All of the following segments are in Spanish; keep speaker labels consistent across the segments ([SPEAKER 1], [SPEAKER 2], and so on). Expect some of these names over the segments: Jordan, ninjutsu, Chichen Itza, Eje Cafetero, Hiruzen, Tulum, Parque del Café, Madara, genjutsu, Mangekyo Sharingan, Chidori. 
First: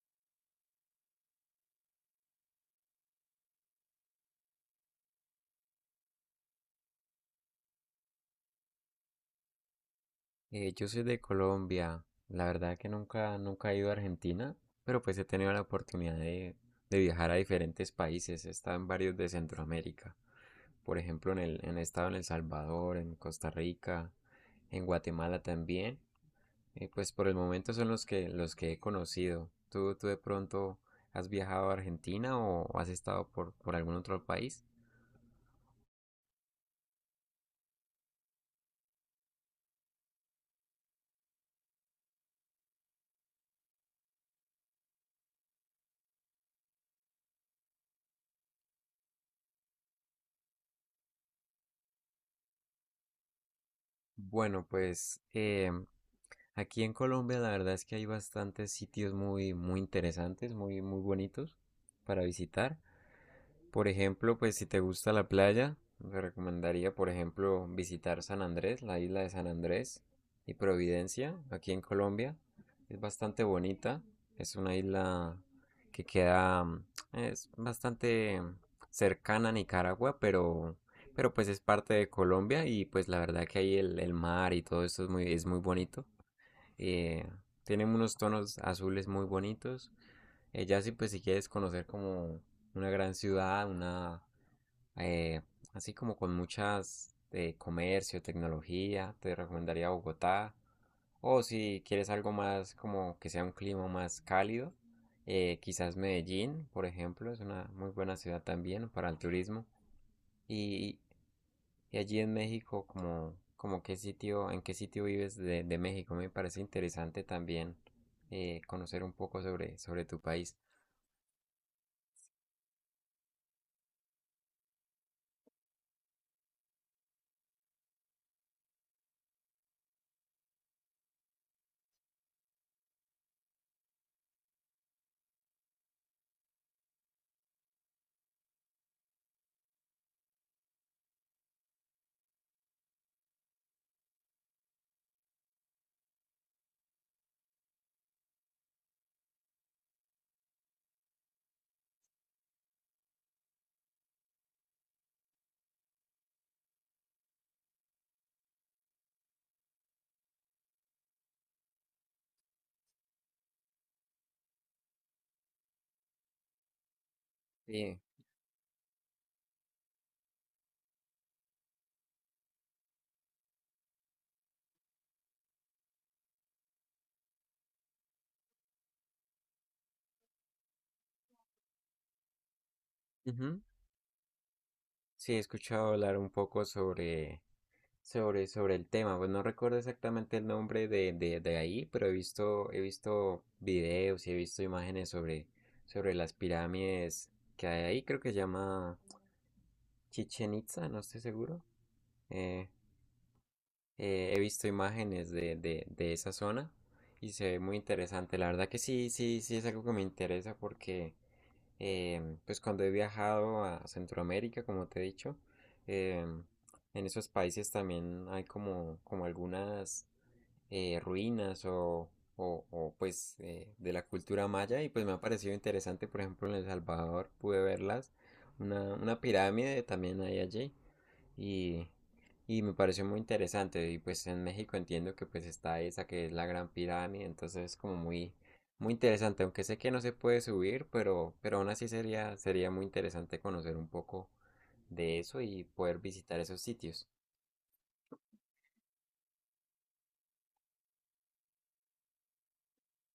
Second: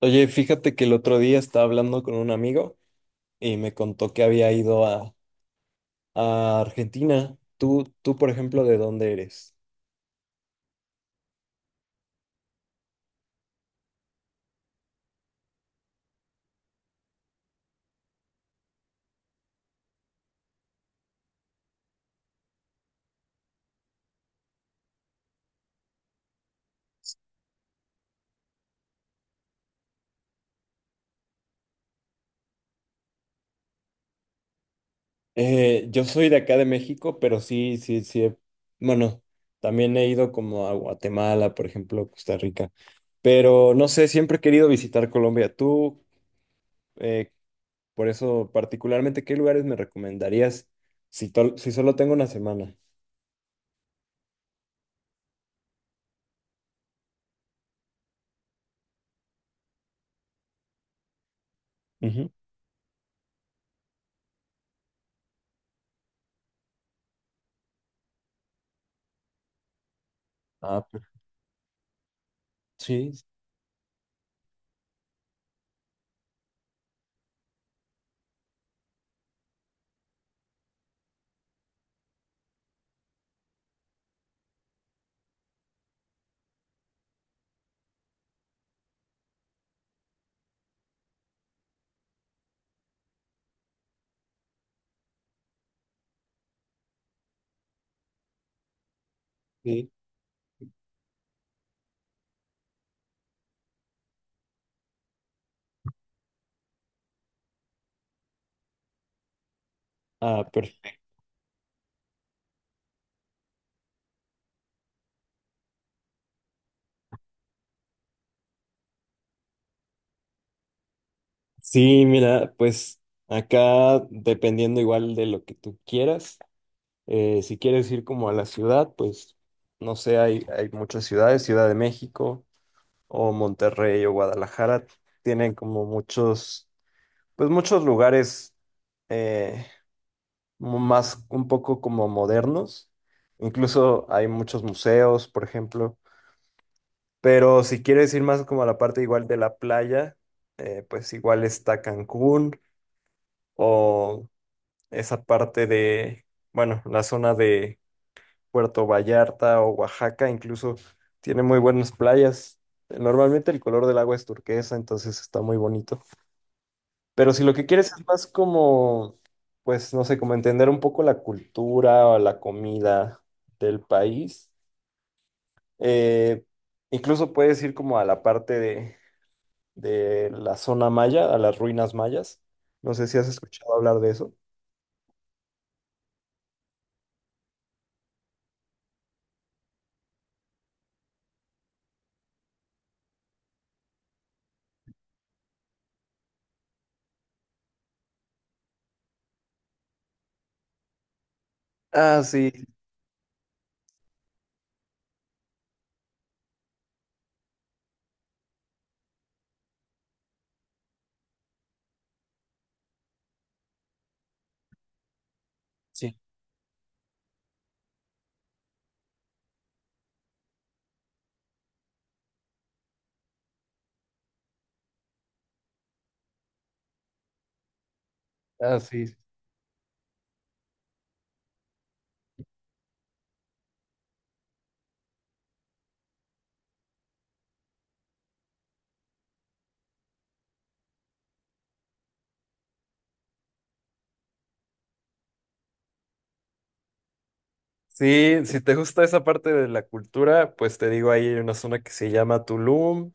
[SPEAKER 1] Oye, fíjate que el otro día estaba hablando con un amigo y me contó que había ido a Argentina. Tú, por ejemplo, ¿de dónde eres?
[SPEAKER 2] Yo soy de Colombia. La verdad que nunca he ido a Argentina, pero pues he tenido la oportunidad de viajar a diferentes países. He estado en varios de Centroamérica. Por ejemplo, en el, en he estado en El Salvador, en Costa Rica, en Guatemala también. Pues por el momento son los que he conocido. ¿Tú de pronto has viajado a Argentina o has estado por algún otro país?
[SPEAKER 1] Yo soy de acá de México, pero sí. Bueno, también he ido como a Guatemala, por ejemplo, Costa Rica. Pero no sé, siempre he querido visitar Colombia. Tú, eh, por eso, particularmente, ¿qué lugares me recomendarías si, si solo tengo una semana?
[SPEAKER 2] Bueno, pues aquí en Colombia la verdad es que hay bastantes sitios muy, muy interesantes, muy, muy bonitos para
[SPEAKER 1] Ujú.
[SPEAKER 2] visitar. Por ejemplo, pues si te gusta la playa, te recomendaría, por ejemplo, visitar San Andrés, la isla de San Andrés y
[SPEAKER 1] Ah, per-
[SPEAKER 2] Providencia, aquí en Colombia. Es
[SPEAKER 1] sí,
[SPEAKER 2] bastante bonita, es una isla que queda, es bastante cercana a Nicaragua, pero pues es parte de Colombia y pues la verdad que ahí el mar y todo eso es muy bonito. Eh, Tienen unos tonos azules muy bonitos. Ya, pues si quieres conocer como una gran ciudad, una eh, así como con muchas comercio, tecnología, te
[SPEAKER 1] sí.
[SPEAKER 2] recomendaría Bogotá. O si quieres algo más como que sea un clima más cálido, quizás Medellín, por ejemplo, es una muy buena ciudad también para el turismo.
[SPEAKER 1] Ah,
[SPEAKER 2] Y y allí en México, como en qué sitio vives de México, me parece interesante también conocer un poco sobre, sobre, tu país.
[SPEAKER 1] sí, mira, pues acá dependiendo igual de lo que tú quieras, si quieres ir como a la ciudad, pues no sé, hay muchas ciudades, Ciudad de México o Monterrey o Guadalajara, tienen como muchos, pues muchos lugares eh, más un poco como modernos, incluso hay muchos museos, por ejemplo, pero si quieres ir más como a la parte igual de la playa, pues igual está Cancún. O esa parte de, bueno, la zona de Puerto Vallarta o Oaxaca, incluso tiene muy buenas playas. Normalmente el color del agua es turquesa, entonces está muy bonito. Pero si lo que quieres
[SPEAKER 2] Sí,
[SPEAKER 1] es más como, pues no sé, como entender un poco la cultura o la comida del país, eh, incluso puedes ir como a la parte de la zona maya, a las ruinas mayas. No sé si has
[SPEAKER 2] ujú.
[SPEAKER 1] escuchado hablar de eso.
[SPEAKER 2] Sí, he escuchado hablar un poco sobre el tema. Pues no recuerdo exactamente el nombre de ahí, pero he visto videos y he visto imágenes sobre las pirámides que hay ahí. Creo que se llama Chichen Itza, no estoy seguro.
[SPEAKER 1] Ah, sí,
[SPEAKER 2] Eh, he visto imágenes de esa zona y se ve muy interesante. La verdad que sí, sí, sí es algo que me interesa porque pues cuando he viajado a Centroamérica, como te he dicho,
[SPEAKER 1] sí.
[SPEAKER 2] em, en esos países también hay como algunas ruinas o, pues de la cultura maya y pues me ha parecido interesante, por ejemplo, en El Salvador pude verlas,
[SPEAKER 1] Ah,
[SPEAKER 2] una,
[SPEAKER 1] sí.
[SPEAKER 2] una pirámide también hay allí y, y me pareció muy interesante y pues en México entiendo que pues está esa que es la Gran Pirámide, entonces es como muy, muy interesante, aunque sé que no se puede subir, pero aún así sería muy interesante conocer un poco de eso y poder visitar esos sitios.
[SPEAKER 1] Sí, si te gusta esa parte de la cultura, pues te digo, ahí hay una zona que se llama Tulum,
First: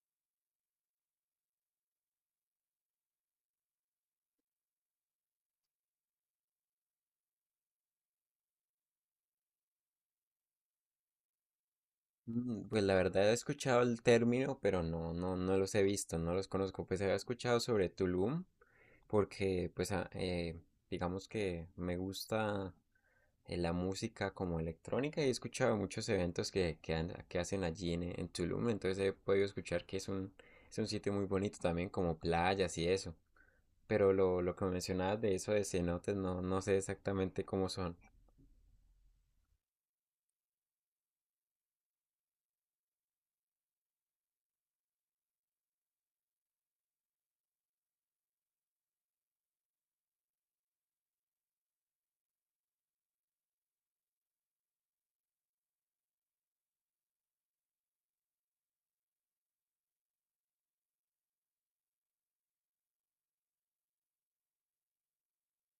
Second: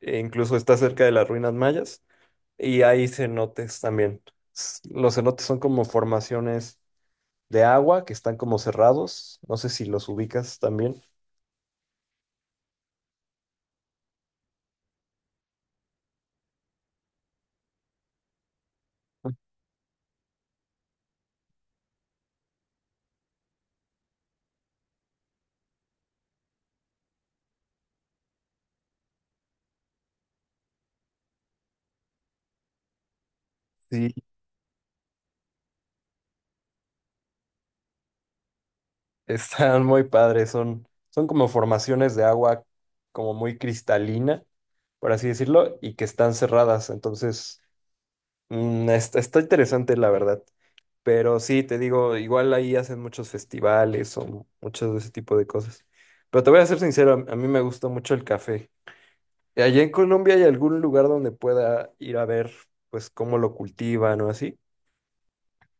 [SPEAKER 1] e incluso está cerca de las ruinas mayas, y hay cenotes también. Los cenotes son como formaciones de agua que están como cerrados, no sé si los ubicas también.
[SPEAKER 2] Pues la verdad he escuchado el término, pero no, no, no los he visto, no los conozco. Pues había escuchado sobre Tulum, porque pues digamos que me gusta la música como electrónica y he escuchado muchos eventos que hacen allí en Tulum, entonces he podido escuchar que es un sitio muy bonito también, como playas y eso.
[SPEAKER 1] Sí,
[SPEAKER 2] Pero lo que mencionabas de eso de cenotes, no, no sé exactamente cómo son.
[SPEAKER 1] están muy padres, son como formaciones de agua como muy cristalina, por así decirlo, y que están cerradas, entonces mm, está interesante, la verdad. Pero sí, te digo, igual ahí hacen muchos festivales o muchos de ese tipo de cosas. Pero te voy a ser sincero, a mí me gusta mucho el café. ¿Y allá en Colombia hay algún lugar donde pueda ir a ver, pues, cómo lo cultivan o así?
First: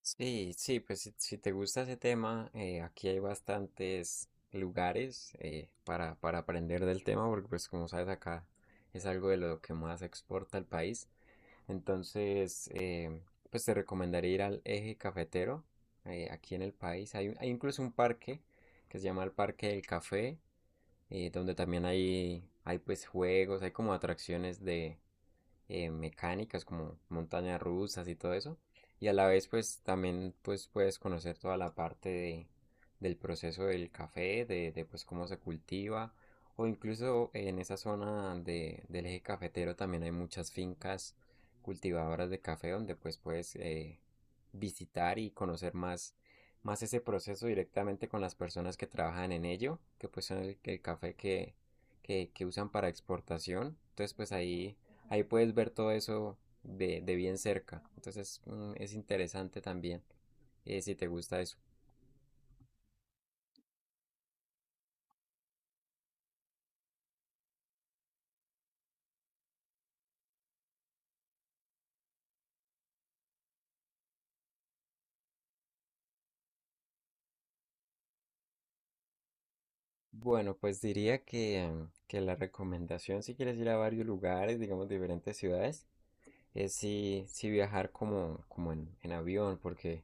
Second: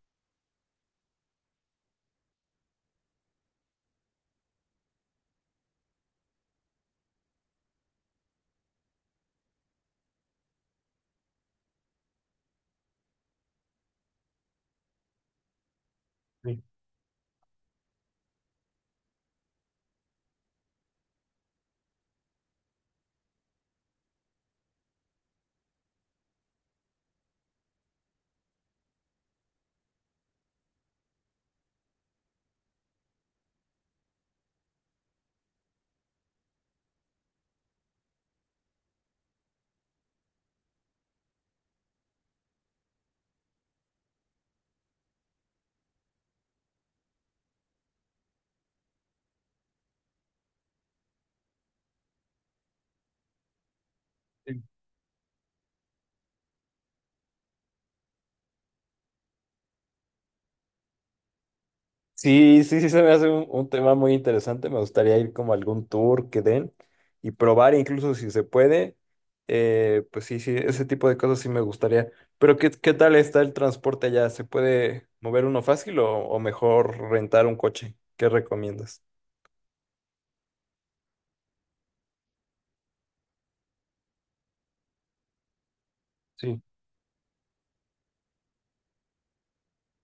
[SPEAKER 2] Sí, sí, pues si te gusta ese tema, aquí hay bastantes lugares para aprender del tema, porque pues como sabes acá es algo de lo que más exporta el país. Entonces, pues te recomendaría ir al Eje Cafetero, aquí en el país. Hay incluso un parque que se llama el Parque del Café, donde también hay pues juegos, hay como atracciones de mecánicas como montañas rusas y todo eso. Y a la vez pues también pues puedes conocer toda la parte del proceso del café, pues cómo se cultiva. O incluso en esa zona del eje cafetero también hay muchas fincas cultivadoras de café donde pues puedes visitar y conocer más ese proceso directamente con las personas que trabajan en ello, que pues son el café que usan para exportación. Entonces pues
[SPEAKER 1] Sí.
[SPEAKER 2] ahí puedes ver todo eso de bien cerca. Entonces es interesante también si te gusta eso.
[SPEAKER 1] Sí, sí, sí, se me hace un tema muy interesante. Me gustaría ir como a algún tour que den y probar, incluso si se puede. Pues sí, sí, ese tipo de cosas sí me gustaría. Pero ¿qué, qué tal está el transporte allá? ¿Se puede mover uno fácil o mejor rentar un coche? ¿Qué recomiendas?
[SPEAKER 2] Bueno, pues diría que la recomendación si quieres ir a varios lugares, digamos diferentes ciudades,
[SPEAKER 1] Sí.
[SPEAKER 2] es si viajar como en avión, porque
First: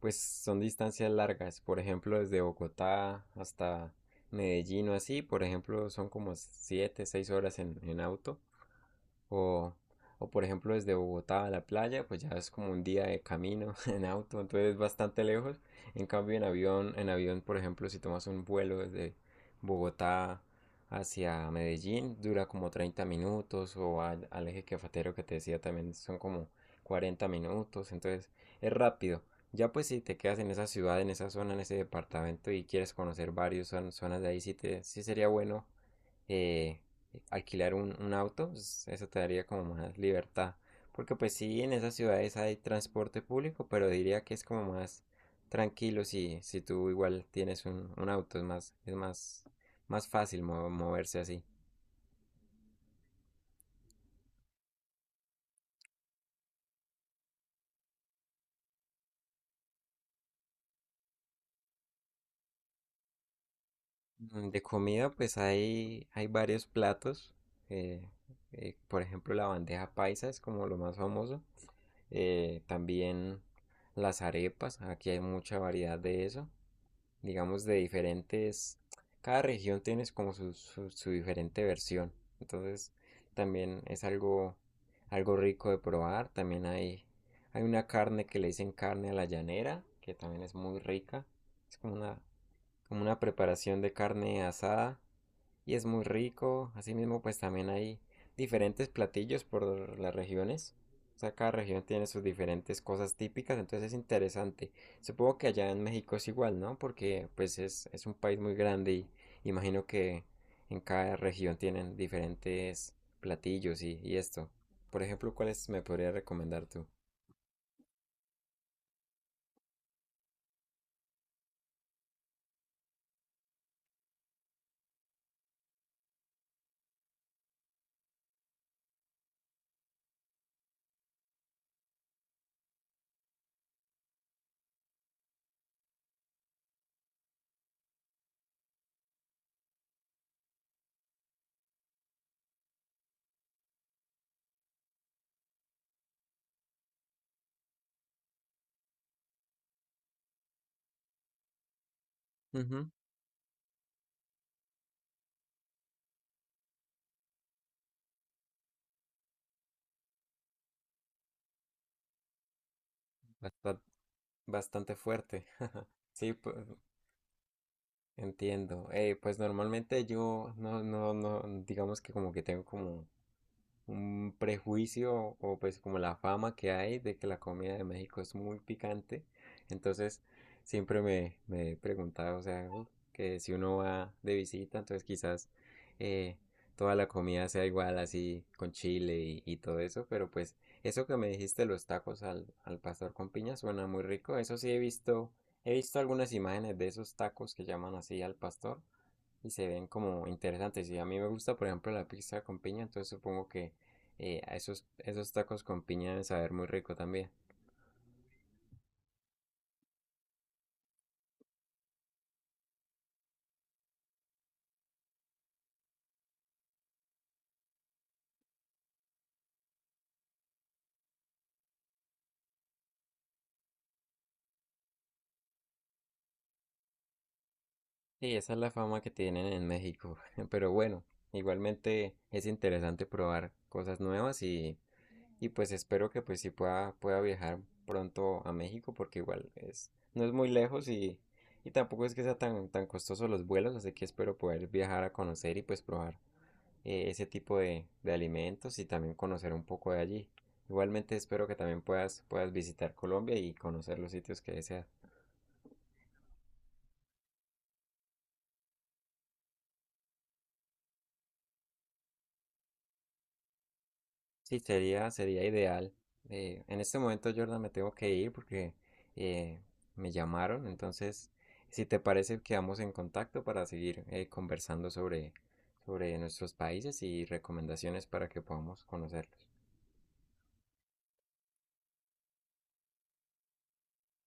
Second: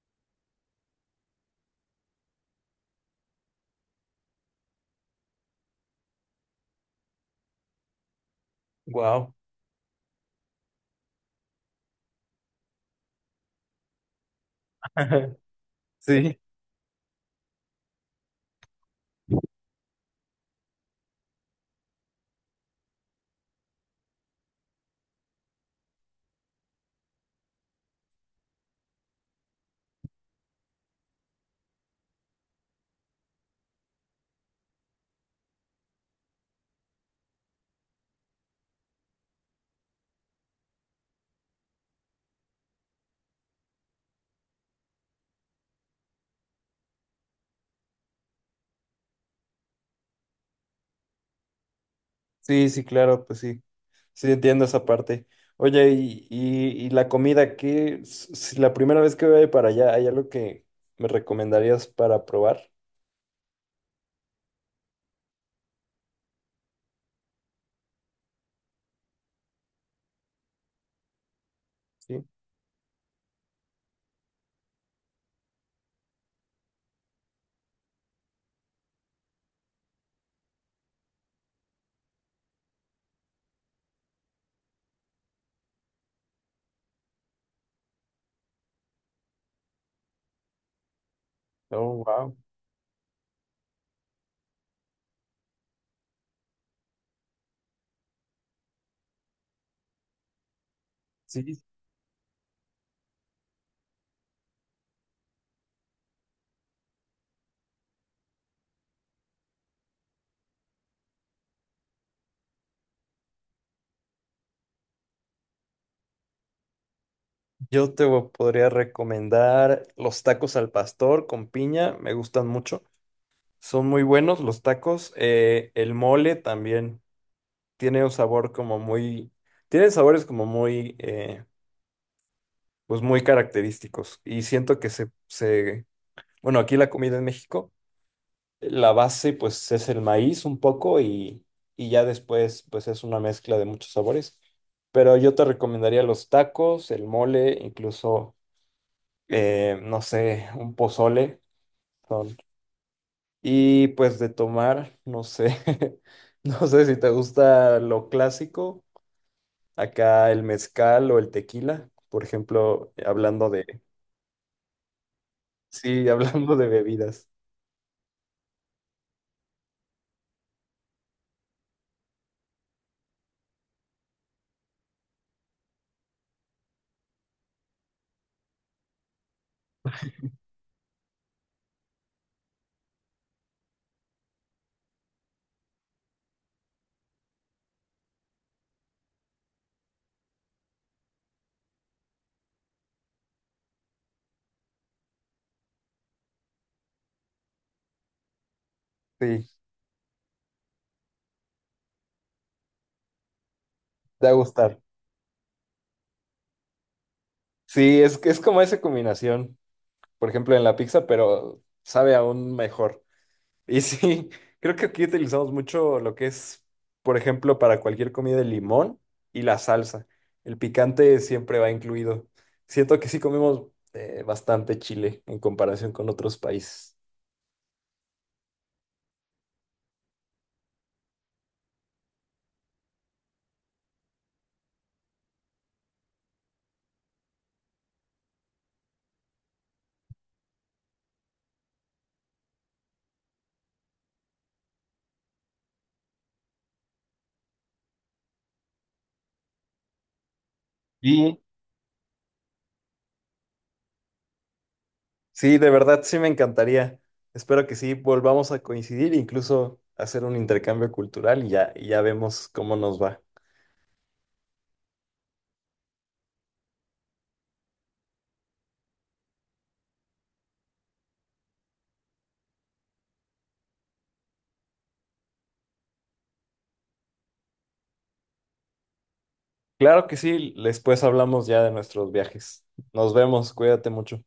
[SPEAKER 2] pues son distancias largas. Por ejemplo, desde Bogotá hasta Medellín o así, por ejemplo, son como 7, 6 horas en auto.
[SPEAKER 1] Wow.
[SPEAKER 2] O, o por ejemplo, desde Bogotá a la playa, pues ya es como un día de camino en auto, entonces es bastante lejos. En cambio,
[SPEAKER 1] Sí.
[SPEAKER 2] en avión, por ejemplo, si tomas un vuelo desde Bogotá hacia Medellín, dura como 30 minutos, o al eje cafetero que te decía también son como 40 minutos, entonces es rápido. Ya pues si te quedas en esa ciudad, en esa zona, en ese departamento y quieres conocer varios varias zonas de ahí, sí sería bueno eh, alquilar un auto, pues, eso te daría como más libertad. Porque pues sí, en esas ciudades hay transporte público, pero diría que es como más tranquilo si tú igual tienes un auto, es más fácil moverse así.
[SPEAKER 1] Sí, sí, claro, pues sí. Sí, entiendo esa parte. Oye, y la comida, ¿qué? Si la primera vez que voy para allá, ¿hay algo que me recomendarías para probar?
[SPEAKER 2] De comida pues hay varios platos, eh, por ejemplo la bandeja paisa es como lo más famoso,
[SPEAKER 1] Sí.
[SPEAKER 2] también las arepas, aquí hay mucha variedad de eso. Digamos, de diferentes, cada región tiene como su diferente versión. Entonces, también es algo rico de probar. También hay una carne que le dicen carne a la llanera, que también es muy rica. Es como
[SPEAKER 1] Oh,
[SPEAKER 2] una,
[SPEAKER 1] wow.
[SPEAKER 2] como una preparación de carne asada y es muy rico. Asimismo, pues también hay diferentes platillos por las regiones. O sea,
[SPEAKER 1] Sí,
[SPEAKER 2] cada región tiene sus diferentes cosas típicas, entonces es interesante. Supongo que allá en México es igual, ¿no? Porque pues es un país muy grande y imagino que en cada región tienen diferentes platillos y esto. Por ejemplo, ¿cuáles me podría recomendar tú?
[SPEAKER 1] podría recomendar los tacos al pastor con piña, me gustan mucho. Son muy buenos los tacos. El mole también tiene un sabor como muy, tiene sabores como muy, pues muy característicos. Y siento que se bueno, aquí la comida en México, la base pues es el maíz un poco y ya después pues es una mezcla de muchos sabores. Pero yo te recomendaría los tacos, el mole, incluso, no sé, un pozole. son-
[SPEAKER 2] Ujú.
[SPEAKER 1] Y pues de tomar, no sé, no sé si te gusta lo clásico, acá el mezcal o el tequila, por ejemplo, hablando de,
[SPEAKER 2] Basta- Bastante fuerte.
[SPEAKER 1] sí,
[SPEAKER 2] Sí,
[SPEAKER 1] hablando de
[SPEAKER 2] pu-
[SPEAKER 1] bebidas.
[SPEAKER 2] Entiendo. Pues normalmente yo no, no, no, digamos que como que tengo como un prejuicio o pues como la fama que hay de que la comida de México es muy picante. Entonces siempre me he preguntado, o sea, que si uno va de visita, entonces quizás eh, toda la comida sea igual así con chile y todo eso, pero pues eso que me dijiste, los tacos al pastor con piña, suena muy rico. Eso sí he visto, algunas imágenes de esos tacos que llaman así al pastor
[SPEAKER 1] Sí,
[SPEAKER 2] y se ven como interesantes. Y a mí me gusta, por ejemplo, la pizza con piña, entonces supongo que
[SPEAKER 1] te va a
[SPEAKER 2] a
[SPEAKER 1] gustar.
[SPEAKER 2] esos tacos con piña deben saber muy rico también.
[SPEAKER 1] Sí, es que es como esa combinación. Por ejemplo, en la pizza, pero sabe aún mejor. Y sí, creo que aquí utilizamos mucho lo que es, por ejemplo, para cualquier comida, el limón y la salsa. El picante siempre va incluido. Siento que sí comemos bastante chile en comparación con otros países.
[SPEAKER 2] Y esa es la fama que tienen en México. Pero bueno, igualmente es interesante probar cosas nuevas y pues espero que pues sí pueda viajar pronto a México porque igual es, no es muy lejos y tampoco es que sea tan, tan costoso los vuelos, así que espero poder viajar a conocer y pues probar ese tipo de alimentos y también conocer un poco de allí. Igualmente
[SPEAKER 1] Y
[SPEAKER 2] espero que también puedas visitar Colombia y conocer los sitios que deseas.
[SPEAKER 1] sí, de verdad sí me encantaría. Espero que sí volvamos a coincidir, incluso hacer un intercambio cultural y ya vemos cómo nos va.
[SPEAKER 2] Sí, sería ideal. En este momento, Jordan, me tengo que ir porque eh, me llamaron. Entonces, si te parece, quedamos en contacto para seguir conversando sobre, nuestros países y recomendaciones para que podamos conocerlos.
[SPEAKER 1] Claro que sí, después hablamos ya de nuestros viajes. Nos vemos, cuídate mucho.